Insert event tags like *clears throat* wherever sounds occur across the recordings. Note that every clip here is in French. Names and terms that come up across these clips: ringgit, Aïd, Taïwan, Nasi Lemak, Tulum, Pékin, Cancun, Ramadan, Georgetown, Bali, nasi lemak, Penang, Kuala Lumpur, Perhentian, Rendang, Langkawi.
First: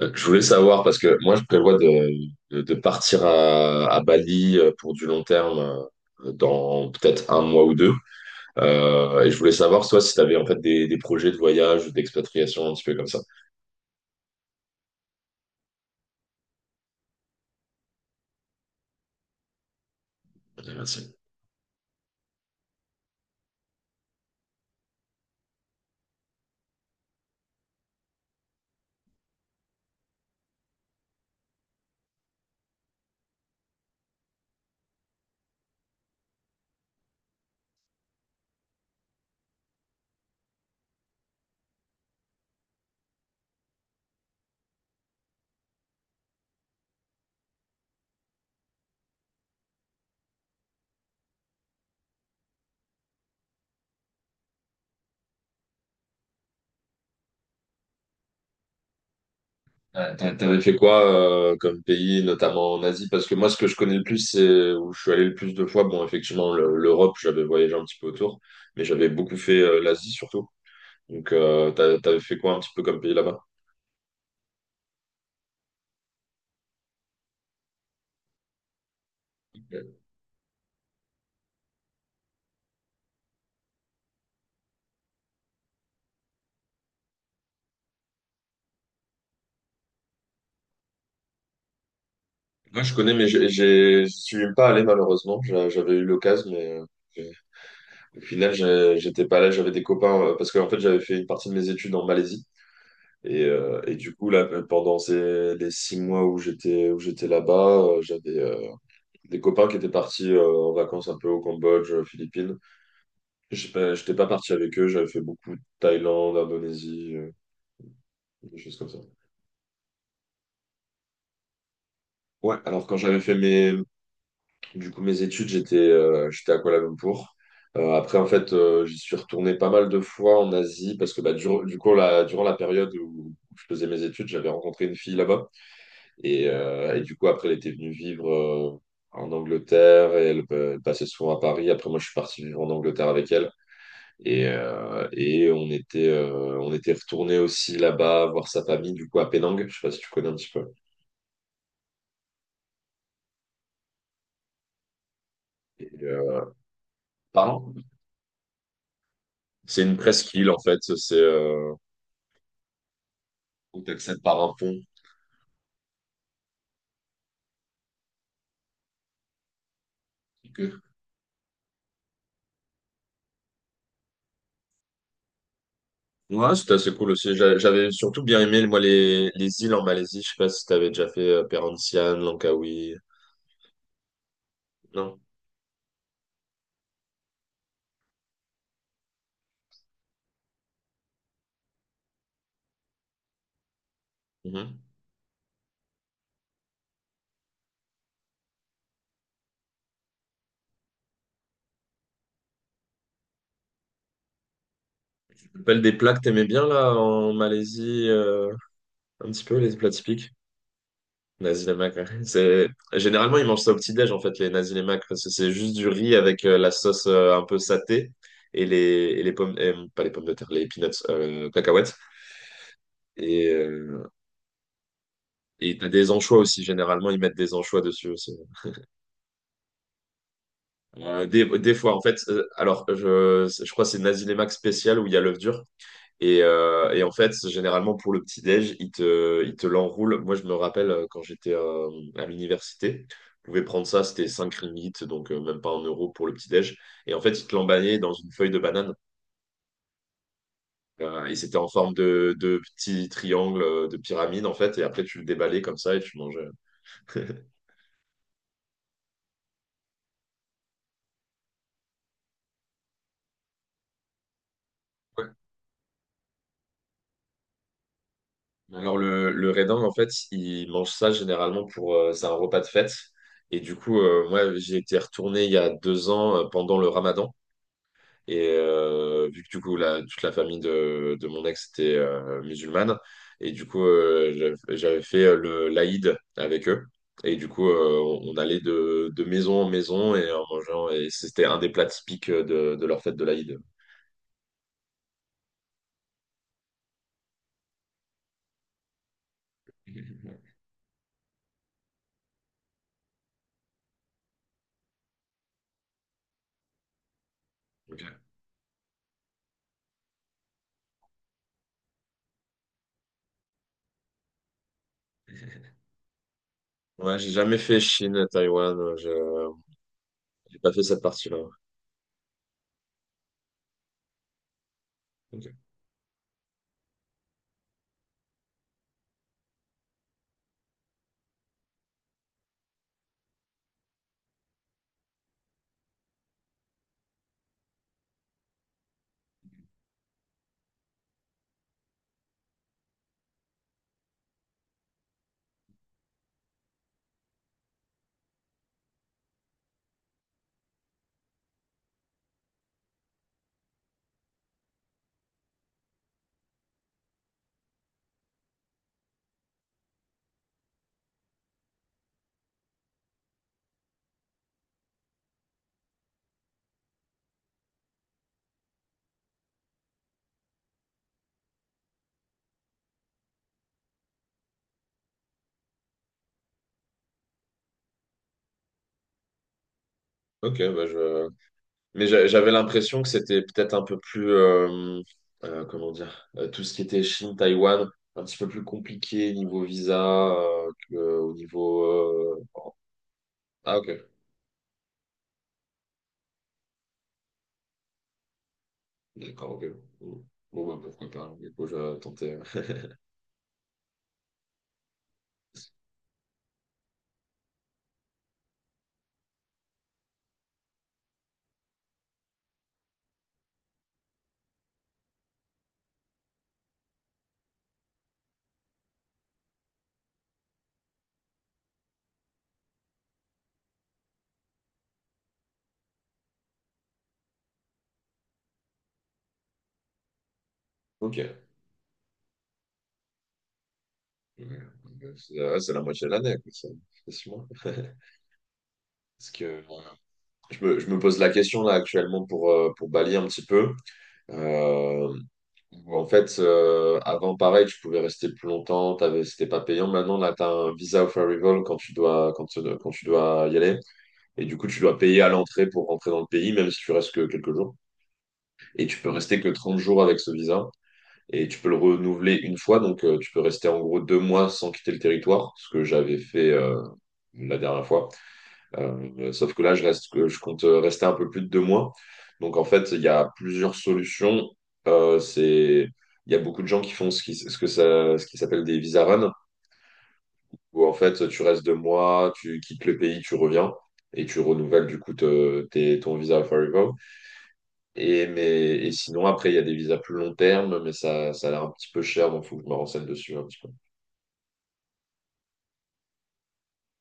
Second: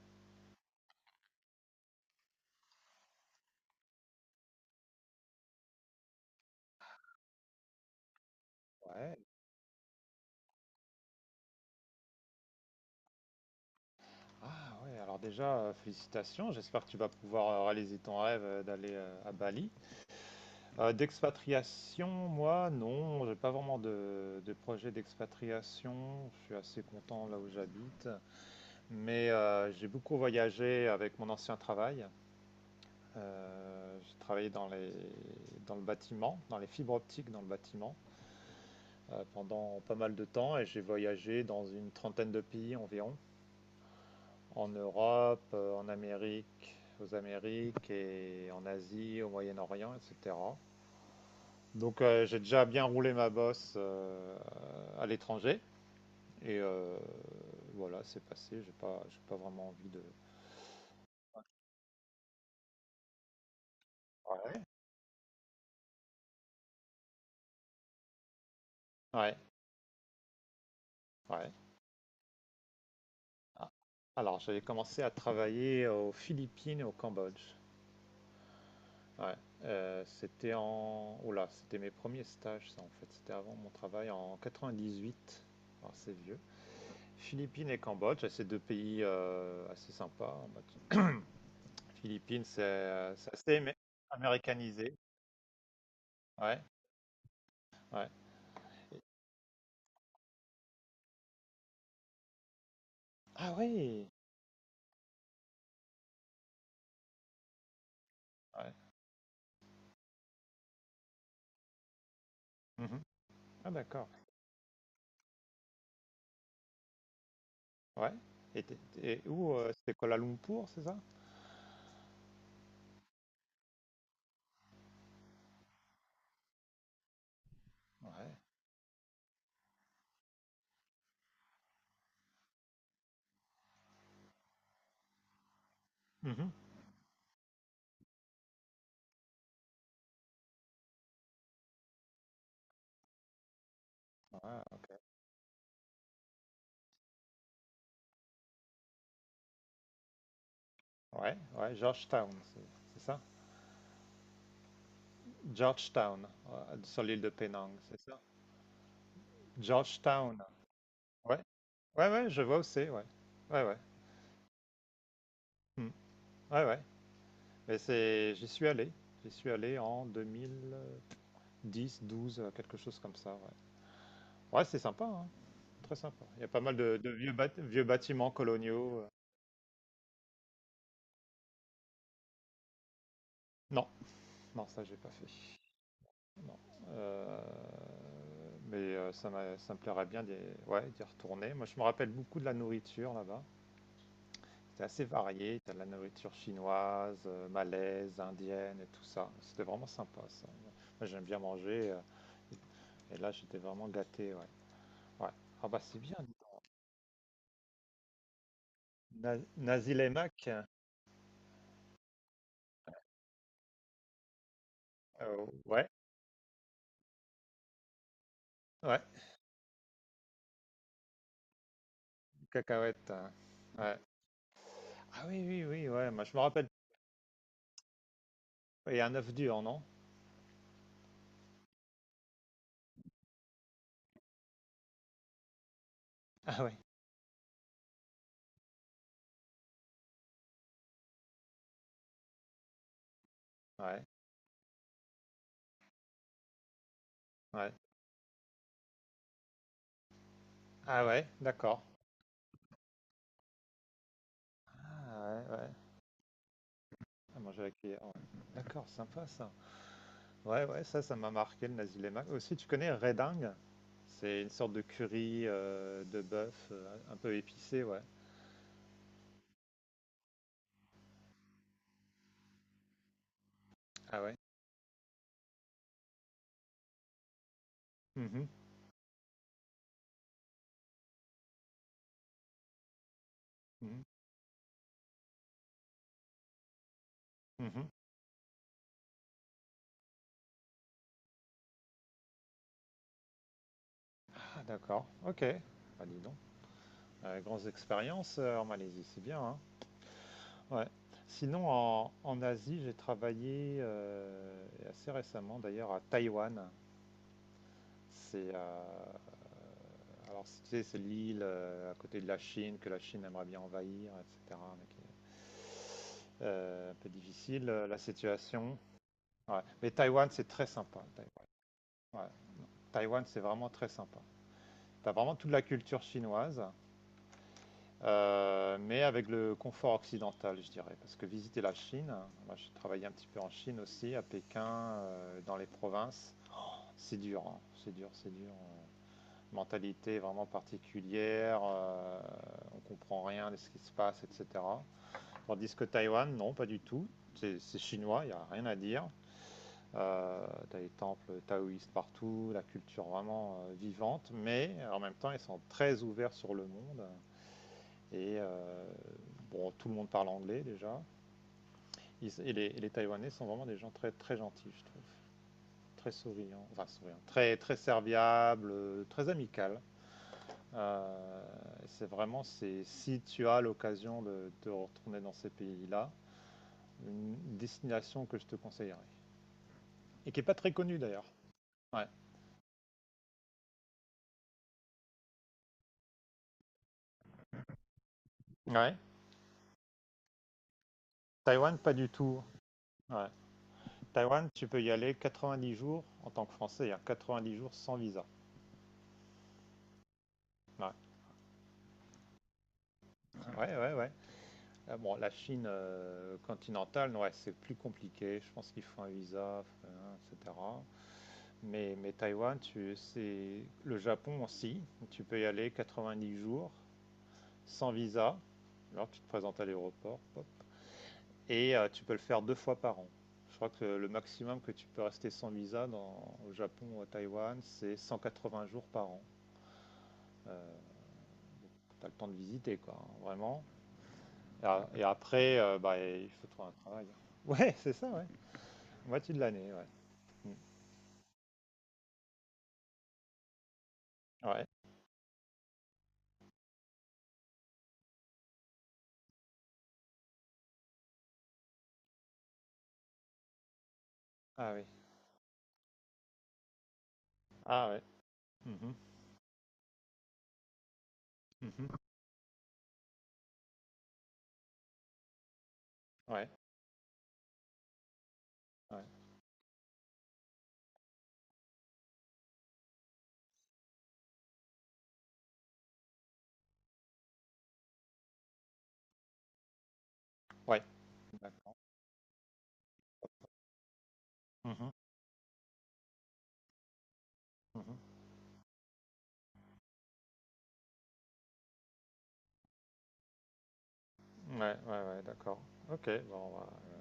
Je voulais savoir, parce que moi, je prévois de partir à Bali pour du long terme dans peut-être un mois ou deux. Ouais. Et je voulais savoir, toi, si tu avais en fait des projets de voyage, ou d'expatriation, un petit peu comme ça. Ah ouais, alors déjà, félicitations. J'espère que tu vas pouvoir réaliser ton rêve d'aller à Bali. Ok, merci. D'expatriation, moi, non, j'ai pas vraiment de projet d'expatriation. Je suis assez content là où j'habite. Mais j'ai beaucoup voyagé avec mon ancien travail. J'ai travaillé dans le bâtiment, dans les fibres optiques dans le bâtiment, pendant pas mal de temps et j'ai voyagé dans une trentaine de pays environ. En Europe, en Amérique, aux Amériques et en Asie, au Moyen-Orient, etc. Donc j'ai déjà bien roulé ma bosse à l'étranger et voilà, c'est passé. J'ai pas vraiment envie de. T'avais fait quoi comme pays, notamment en Asie? Parce que moi, ce que je connais le plus, Ouais, c'est où je suis allé le plus de fois. Bon, effectivement, l'Europe, j'avais voyagé un petit peu autour, mais j'avais beaucoup ouais, fait l'Asie surtout. Donc, ouais. T'avais fait quoi un petit peu comme pays là-bas? Ah. Alors j'avais commencé à travailler aux Philippines et au Cambodge. Ouais. C'était en. Oula, c'était mes premiers stages, ça en fait. C'était avant mon travail en 98. Alors c'est vieux. Philippines et Cambodge, c'est 2 pays, assez sympas. Bah, tu Philippines, Moi, je connais, mais c'est assez amé je suis pas allé américanisé. malheureusement. J'avais eu l'occasion, Ouais, mais j'ai- ouais au final, et j'étais pas là. J'avais des copains parce que en fait, j'avais fait une partie de mes études en Malaisie et, ah euh, et oui! du coup là, pendant les 6 mois où j'étais là-bas, j'avais Ouais. des copains qui étaient partis en vacances un peu au Cambodge, aux Philippines. Mmh. Je Ah pas, d'accord. J'étais pas parti avec eux. J'avais fait beaucoup de Thaïlande, Indonésie, Ouais des et tu choses comme ça. es où, c'était Kuala Lumpur, c'est ça? Ouais. Alors quand j'avais fait mes Du coup, mes études, j'étais à Kuala Lumpur. Après, en Ouais. fait, j'y suis retourné pas mal de fois en Asie parce que bah, du coup, durant la période où je faisais mes études, j'avais rencontré une fille là-bas. Et, Mmh. euh, et du coup, après, elle était venue vivre en Angleterre et elle passait souvent à Paris. Après, moi, je suis parti vivre en Angleterre avec elle. Ouais, Et, OK. euh, et on était retourné aussi là-bas voir sa famille, du coup, à Penang. Je sais pas si tu connais un petit peu. Ouais, ouais, Georgetown, c'est ça? Et, Georgetown, euh, sur l'île de Penang, Pardon? c'est ça? C'est une Georgetown, presqu'île, en fait. C'est, ouais. Ouais, ouais, je vois où c'est, ouais. Ouais, ouais. où tu accèdes par un pont. Mmh. Ouais, ouais. Mais c'est j'y suis allé. J'y suis allé en 2000, Ok. 10 12 quelque chose comme ça. Ouais, ouais c'est sympa, hein, très sympa. Il y a Ouais, pas c'était mal assez cool de vieux, aussi. Vieux J'avais surtout bâtiments bien aimé, moi, coloniaux. Les îles en Malaisie. Je sais pas si t'avais déjà fait Perhentian, Langkawi. Non, non, ça j'ai pas Non. fait. Non. Ça, ça me plairait bien d'y ouais, d'y retourner. Moi, je me rappelle beaucoup de la nourriture là-bas. Mhm. C'était assez varié. T'as de la nourriture chinoise, malaise, indienne et tout ça. C'était vraiment sympa, ça. Moi, j'aime bien manger, et là, j'étais vraiment gâté, ouais. Ouais. Tu te Ah bah, rappelles des c'est plats bien, que dis t'aimais donc. bien, là, en Malaisie, un petit peu, les plats Nazi typiques? Lemak, Nasi lemak, ouais. Généralement, ils mangent ça au petit-déj, en fait, les nasi lemak, parce que c'est juste ouais. du riz avec la sauce un peu satée et les, Ouais, et les pommes, pas les pommes de terre, les peanuts, cacahuètes. cacahuètes, Et, ouais. euh, Ah oui, oui, et t'as oui, des ouais, moi je anchois me aussi, rappelle. généralement, ils mettent des anchois dessus aussi. Et un œuf dur, non? Des fois, en fait, alors je crois que c'est Nazilémac spécial où il y a l'œuf dur. Et, Ah ouais, euh, et en fait, généralement pour le petit-déj, il te l'enroule. Moi, je me rappelle quand j'étais à l'université, je pouvais prendre ça, ouais, c'était 5 ringgit, donc même pas 1 euro pour le petit-déj. Et en fait, il te ouais. l'emballait dans une feuille de banane. Ah ouais, Et c'était en d'accord. forme de petit triangle, de pyramide, en fait. Et après, tu le Ah ouais, déballais ouais. comme ça et tu mangeais. À manger *laughs* à la cuillère, ouais. D'accord, sympa ça. Ouais, ouais, ça m'a marqué le nasi lemak. Aussi, tu connais redingue? C'est une sorte de curry de bœuf un peu épicé, ouais. Alors le raisin, en fait, il mange ça généralement pour... c'est un repas de fête. Et du coup, Ah ouais. moi, j'ai été retourné il y a 2 ans pendant le Ramadan. Mhm, Vu que du coup, toute la famille de mon ex était musulmane, et du coup, mhm, j'avais fait le l'Aïd avec eux. Et du coup, mhm. On allait de maison en maison et en mangeant. Et c'était un des plats typiques de leur fête de l'Aïd. Ah d'accord, ok. Bah dis donc. Grandes expériences en Malaisie, c'est bien, hein? Ouais. Sinon, en Asie, j'ai travaillé assez récemment d'ailleurs à Taïwan. Ok. C'est alors tu sais, c'est l'île à côté de la Chine que la Chine aimerait bien envahir, etc. mais qui est, un peu Ouais, j'ai jamais difficile fait la Chine, Taïwan. situation. Je Ouais. Mais Taïwan, c'est j'ai très pas fait sympa. cette Taïwan, partie-là. Ouais. Taïwan, c'est vraiment très sympa. T'as vraiment toute Ok. la culture chinoise. Mais avec le confort occidental, je dirais. Parce que visiter la Chine, moi j'ai travaillé un petit peu en Chine aussi, à Pékin, dans les provinces, c'est dur, hein. C'est dur. Mentalité vraiment particulière, on comprend rien de ce qui se passe, etc. Tandis que Taïwan, non, pas du tout. C'est chinois, il n'y a rien à dire. T'as les temples taoïstes partout, la culture vraiment vivante, mais en même temps ils sont très ouverts sur le monde. Et bon, tout le monde parle anglais déjà. Et les Taïwanais sont vraiment des gens très, très gentils, je trouve. Très souriants, enfin souriants, très, très serviables, très amicales. Euh, c'est vraiment, c'est, si tu as l'occasion de te retourner dans ces pays-là, une destination que je te conseillerais. Et qui n'est pas Ok, très connue d'ailleurs. Ouais. mais j'avais l'impression que c'était peut-être un peu plus, comment dire, tout ce qui était Chine, Taïwan, un petit peu plus Ouais. compliqué niveau visa, que, au Taïwan, niveau. pas du tout. Bon. Ouais. Ah ok, Taïwan, tu peux y aller 90 jours en tant que Français, hein, 90 jours sans visa. d'accord, ok. Bon, bon, bah, Ouais, pourquoi pas, du coup, je tentais. ouais, ouais, ouais. Ah bon, la Chine continentale, ouais, c'est plus compliqué. Je pense qu'il faut un visa, etc. Mais Taïwan, tu, c'est le Japon aussi. Tu peux y aller 90 jours sans visa. Alors tu te présentes à l'aéroport, pop, et tu peux le faire deux fois par an. Je crois que le maximum que tu peux rester sans visa dans, au Japon ou à Taïwan, c'est 20 jours par an. Euh, Ok, t'as le temps de visiter, quoi, hein, vraiment. ouais, Et, et après, c'est la bah, moitié de il l'année, faut quoi, ça, trouver un travail. c'est 6 mois. Ouais, *laughs* c'est ça, *laughs* ouais. Parce Moitié de que l'année, ouais. Mm. Je me pose la question là actuellement pour balayer un petit peu. Ouais. Euh, Où, en fait, avant, pareil, tu pouvais rester plus longtemps, c'était pas payant. Maintenant, là, tu as un visa of arrival quand tu dois y aller. Et du coup, Ah tu oui. dois payer à l'entrée pour rentrer dans le pays, même si tu restes que quelques jours. Ah ouais. Et Mhm. tu peux rester que 30 jours avec ce visa. Et tu peux le Mhm. renouveler une fois. Donc, tu peux rester en gros 2 mois sans quitter le territoire, ce que j'avais Ouais. fait la dernière fois. Ouais. Sauf que là, que je compte rester un peu plus de 2 mois. Donc en fait, il y a plusieurs solutions. Euh, c'est, il y a beaucoup de gens qui font ce qui, ce que ça, ce qui s'appelle des visa run, Ouais. où en fait, tu restes deux D'accord. mois, tu quittes le pays, tu reviens et tu renouvelles Mhm. du coup ton visa Forever. Mhm. Et sinon, après, il y a des visas plus long terme, mais ça a l'air un petit peu cher, donc il faut que je me renseigne dessus un petit peu. Ouais, ouais, ouais, d'accord. Ok, bon, bah, ouais.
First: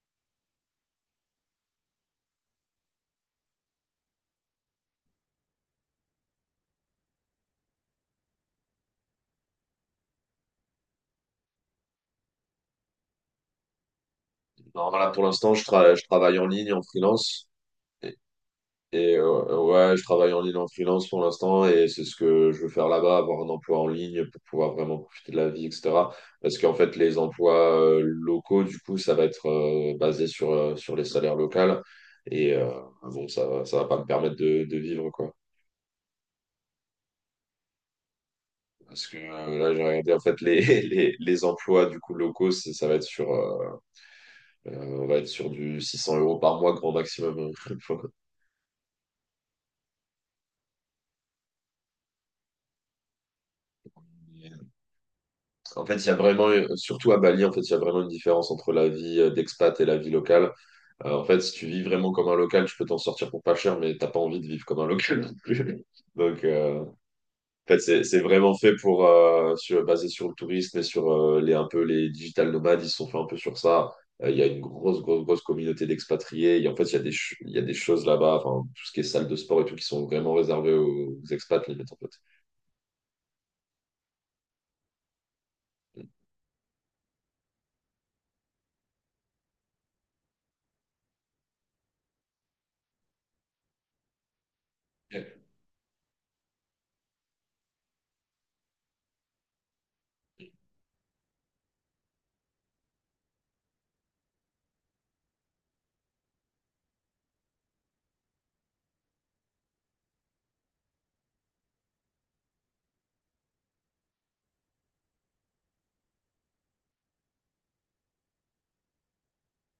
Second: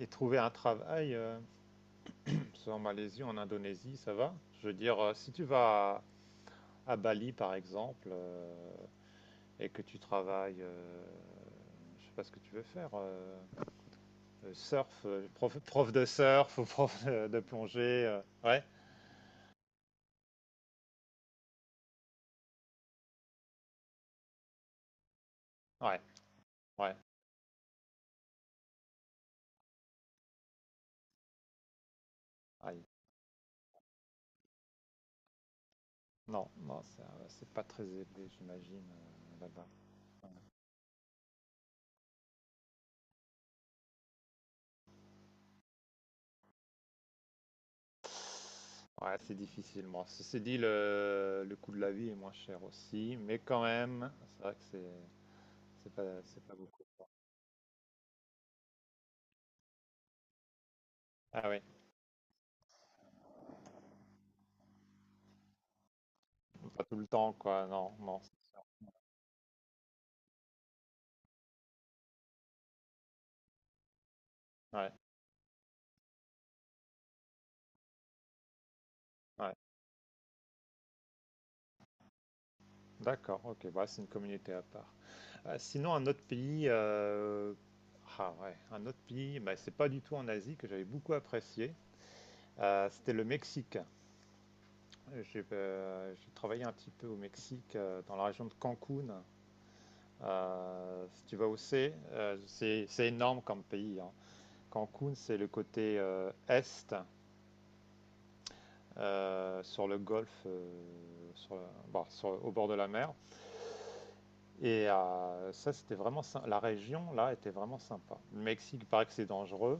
Et trouver un travail, *clears throat* soit en Malaisie, en Indonésie, ça va? Je veux dire, si tu vas à Bali, par exemple, et que tu travailles, je sais pas ce que tu veux faire, surf, Non, là, pour l'instant, prof je de travaille en surf ou ligne, en prof de freelance. plongée, ouais, Ouais, je travaille en ligne en freelance pour l'instant et c'est ce que je veux faire là-bas, avoir un emploi en ligne pour pouvoir vraiment profiter de la vie, ouais, etc. Parce qu'en ouais. fait, les emplois locaux, du coup, ça va être basé sur les salaires locaux. Et euh, Ah, bon, ça va pas me permettre de vivre, quoi. non, non, ça, c'est pas très élevé, j'imagine, Parce que là-bas. là, j'ai regardé, en fait, *laughs* les emplois, du coup, locaux, ça va être euh, on va être sur du 600 € par mois, grand maximum. *laughs* hein. Ouais, c'est difficile. Bon, ceci dit, le coût de la vie est moins cher aussi, mais quand même, c'est vrai que En fait, il y a c'est vraiment, pas beaucoup. Surtout à Bali, en fait, il y a vraiment une différence entre la vie d'expat et la vie locale. En fait, Ah si oui, tu vis vraiment comme un local, tu peux t'en sortir pour pas cher, mais t'as pas envie de vivre comme un *laughs* local non plus. *laughs* Donc, pas en tout le temps, quoi. fait, Non, c'est non. c'est vraiment fait basé sur le tourisme et sur un peu les digital nomades, ils se sont fait un peu sur ça. Il y a une Ouais, grosse, grosse, grosse communauté d'expatriés. Et en fait, il y a des choses là-bas, enfin, tout ce qui est salle de ouais. sport et tout, qui sont vraiment réservées aux expats, limite, en fait. D'accord, ok, bah, c'est une communauté à part. Sinon, un autre pays, ah ouais, un autre pays, bah, c'est pas du tout en Asie que j'avais beaucoup apprécié. C'était le Mexique. J'ai travaillé un petit peu au Mexique, dans la région de Cancun. Si tu vas où c'est énorme comme pays, hein. Cancun, c'est le côté est, sur le golfe, bon, au bord de la mer. Et ça, c'était vraiment la région là était vraiment sympa. Le Mexique, il paraît que c'est dangereux.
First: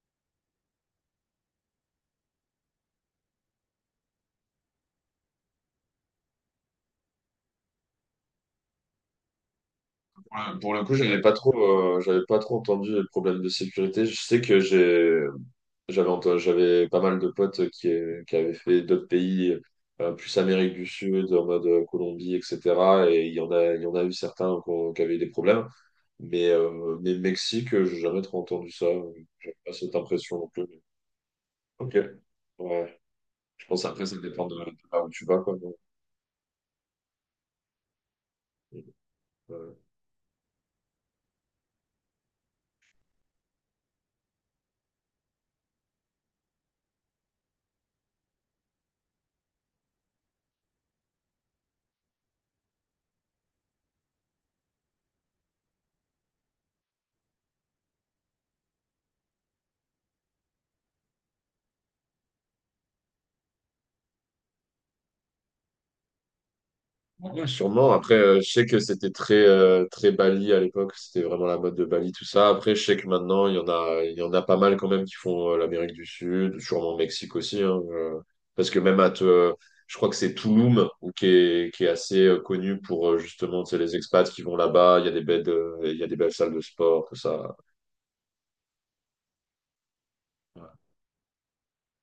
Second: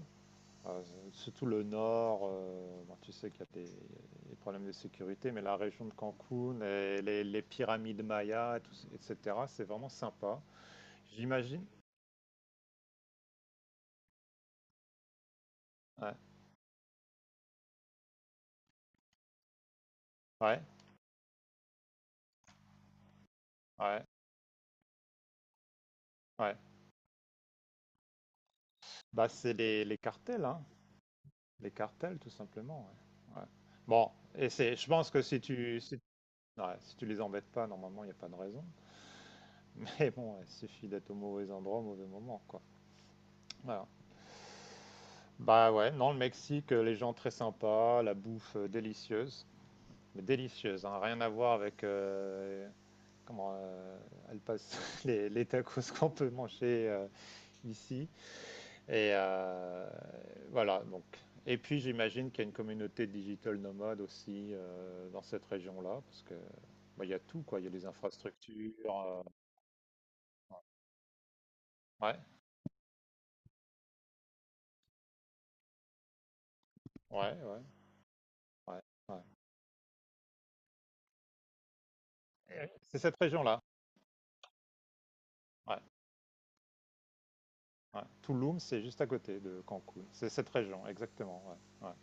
Euh, surtout le nord, bon, tu sais qu'il y a des problèmes de sécurité, mais la région de Cancun et les pyramides mayas, et tout, etc., c'est vraiment sympa. Ouais, pour le coup, J'imagine. J'avais pas trop entendu le problème de sécurité. Je sais que j'ai, j'avais, Ouais, ent- J'avais pas mal de potes qui avaient fait d'autres pays, plus ouais, Amérique du Sud, en mode Colombie, etc. Il y en a ouais, eu certains qui avaient eu des problèmes. Mais, ouais. euh, mais Mexique, j'ai jamais trop entendu ça. Bah, c'est J'ai pas cette les impression cartels, non hein. plus. Les Ok. cartels, tout simplement. Ouais. Ouais, ouais. Je pense après, Bon, ça dépend et c'est, de je là pense où que tu vas, si quoi. tu, si, ouais, si tu les embêtes pas, normalement, il n'y a pas de raison. *laughs* Mais bon, ouais, il suffit d'être au mauvais endroit, au mauvais moment, quoi. Voilà. Bah ouais, non, le Mexique, les gens très sympas, la bouffe délicieuse, mais délicieuse, hein, rien à voir avec comment elle passe *laughs* les tacos qu'on peut manger ici. Et voilà, donc. Et puis j'imagine qu'il y a une communauté digital nomade aussi dans cette région-là, parce que bah, il y a tout, Ouais, quoi. Il y a les sûrement. Après, je sais que infrastructures. c'était euh, très Bali à l'époque. C'était vraiment la mode de Bali, ouais, tout ça. Après, je sais que maintenant, il y en a pas mal quand même qui font l'Amérique du Sud, sûrement Mexique ouais, ouais, aussi, hein, parce que ouais, ouais. Je crois que c'est Tulum ou qui est assez Et connu c'est pour cette région-là. justement, tu sais, les expats qui vont là-bas. Ouais, Il y a des belles salles de sport, tout ça. ouais. Tulum, c'est juste à côté de Cancun. C'est cette Ouais. région, exactement. Ouais, ouais.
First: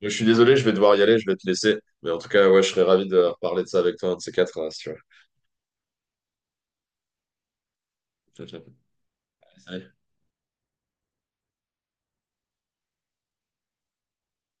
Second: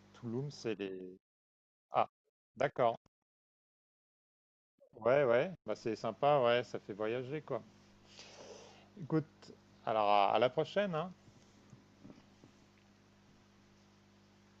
Je suis Tulum, désolé, je vais c'est devoir y aller, les. je vais te laisser. Mais Ah, en tout cas, ouais, je serais d'accord. ravi de reparler de ça avec toi, un de ces quatre, là, si tu veux. Ouais, ouais, bah c'est sympa, ouais, ça fait voyager quoi. Ciao, ciao. Écoute, alors à la prochaine, hein.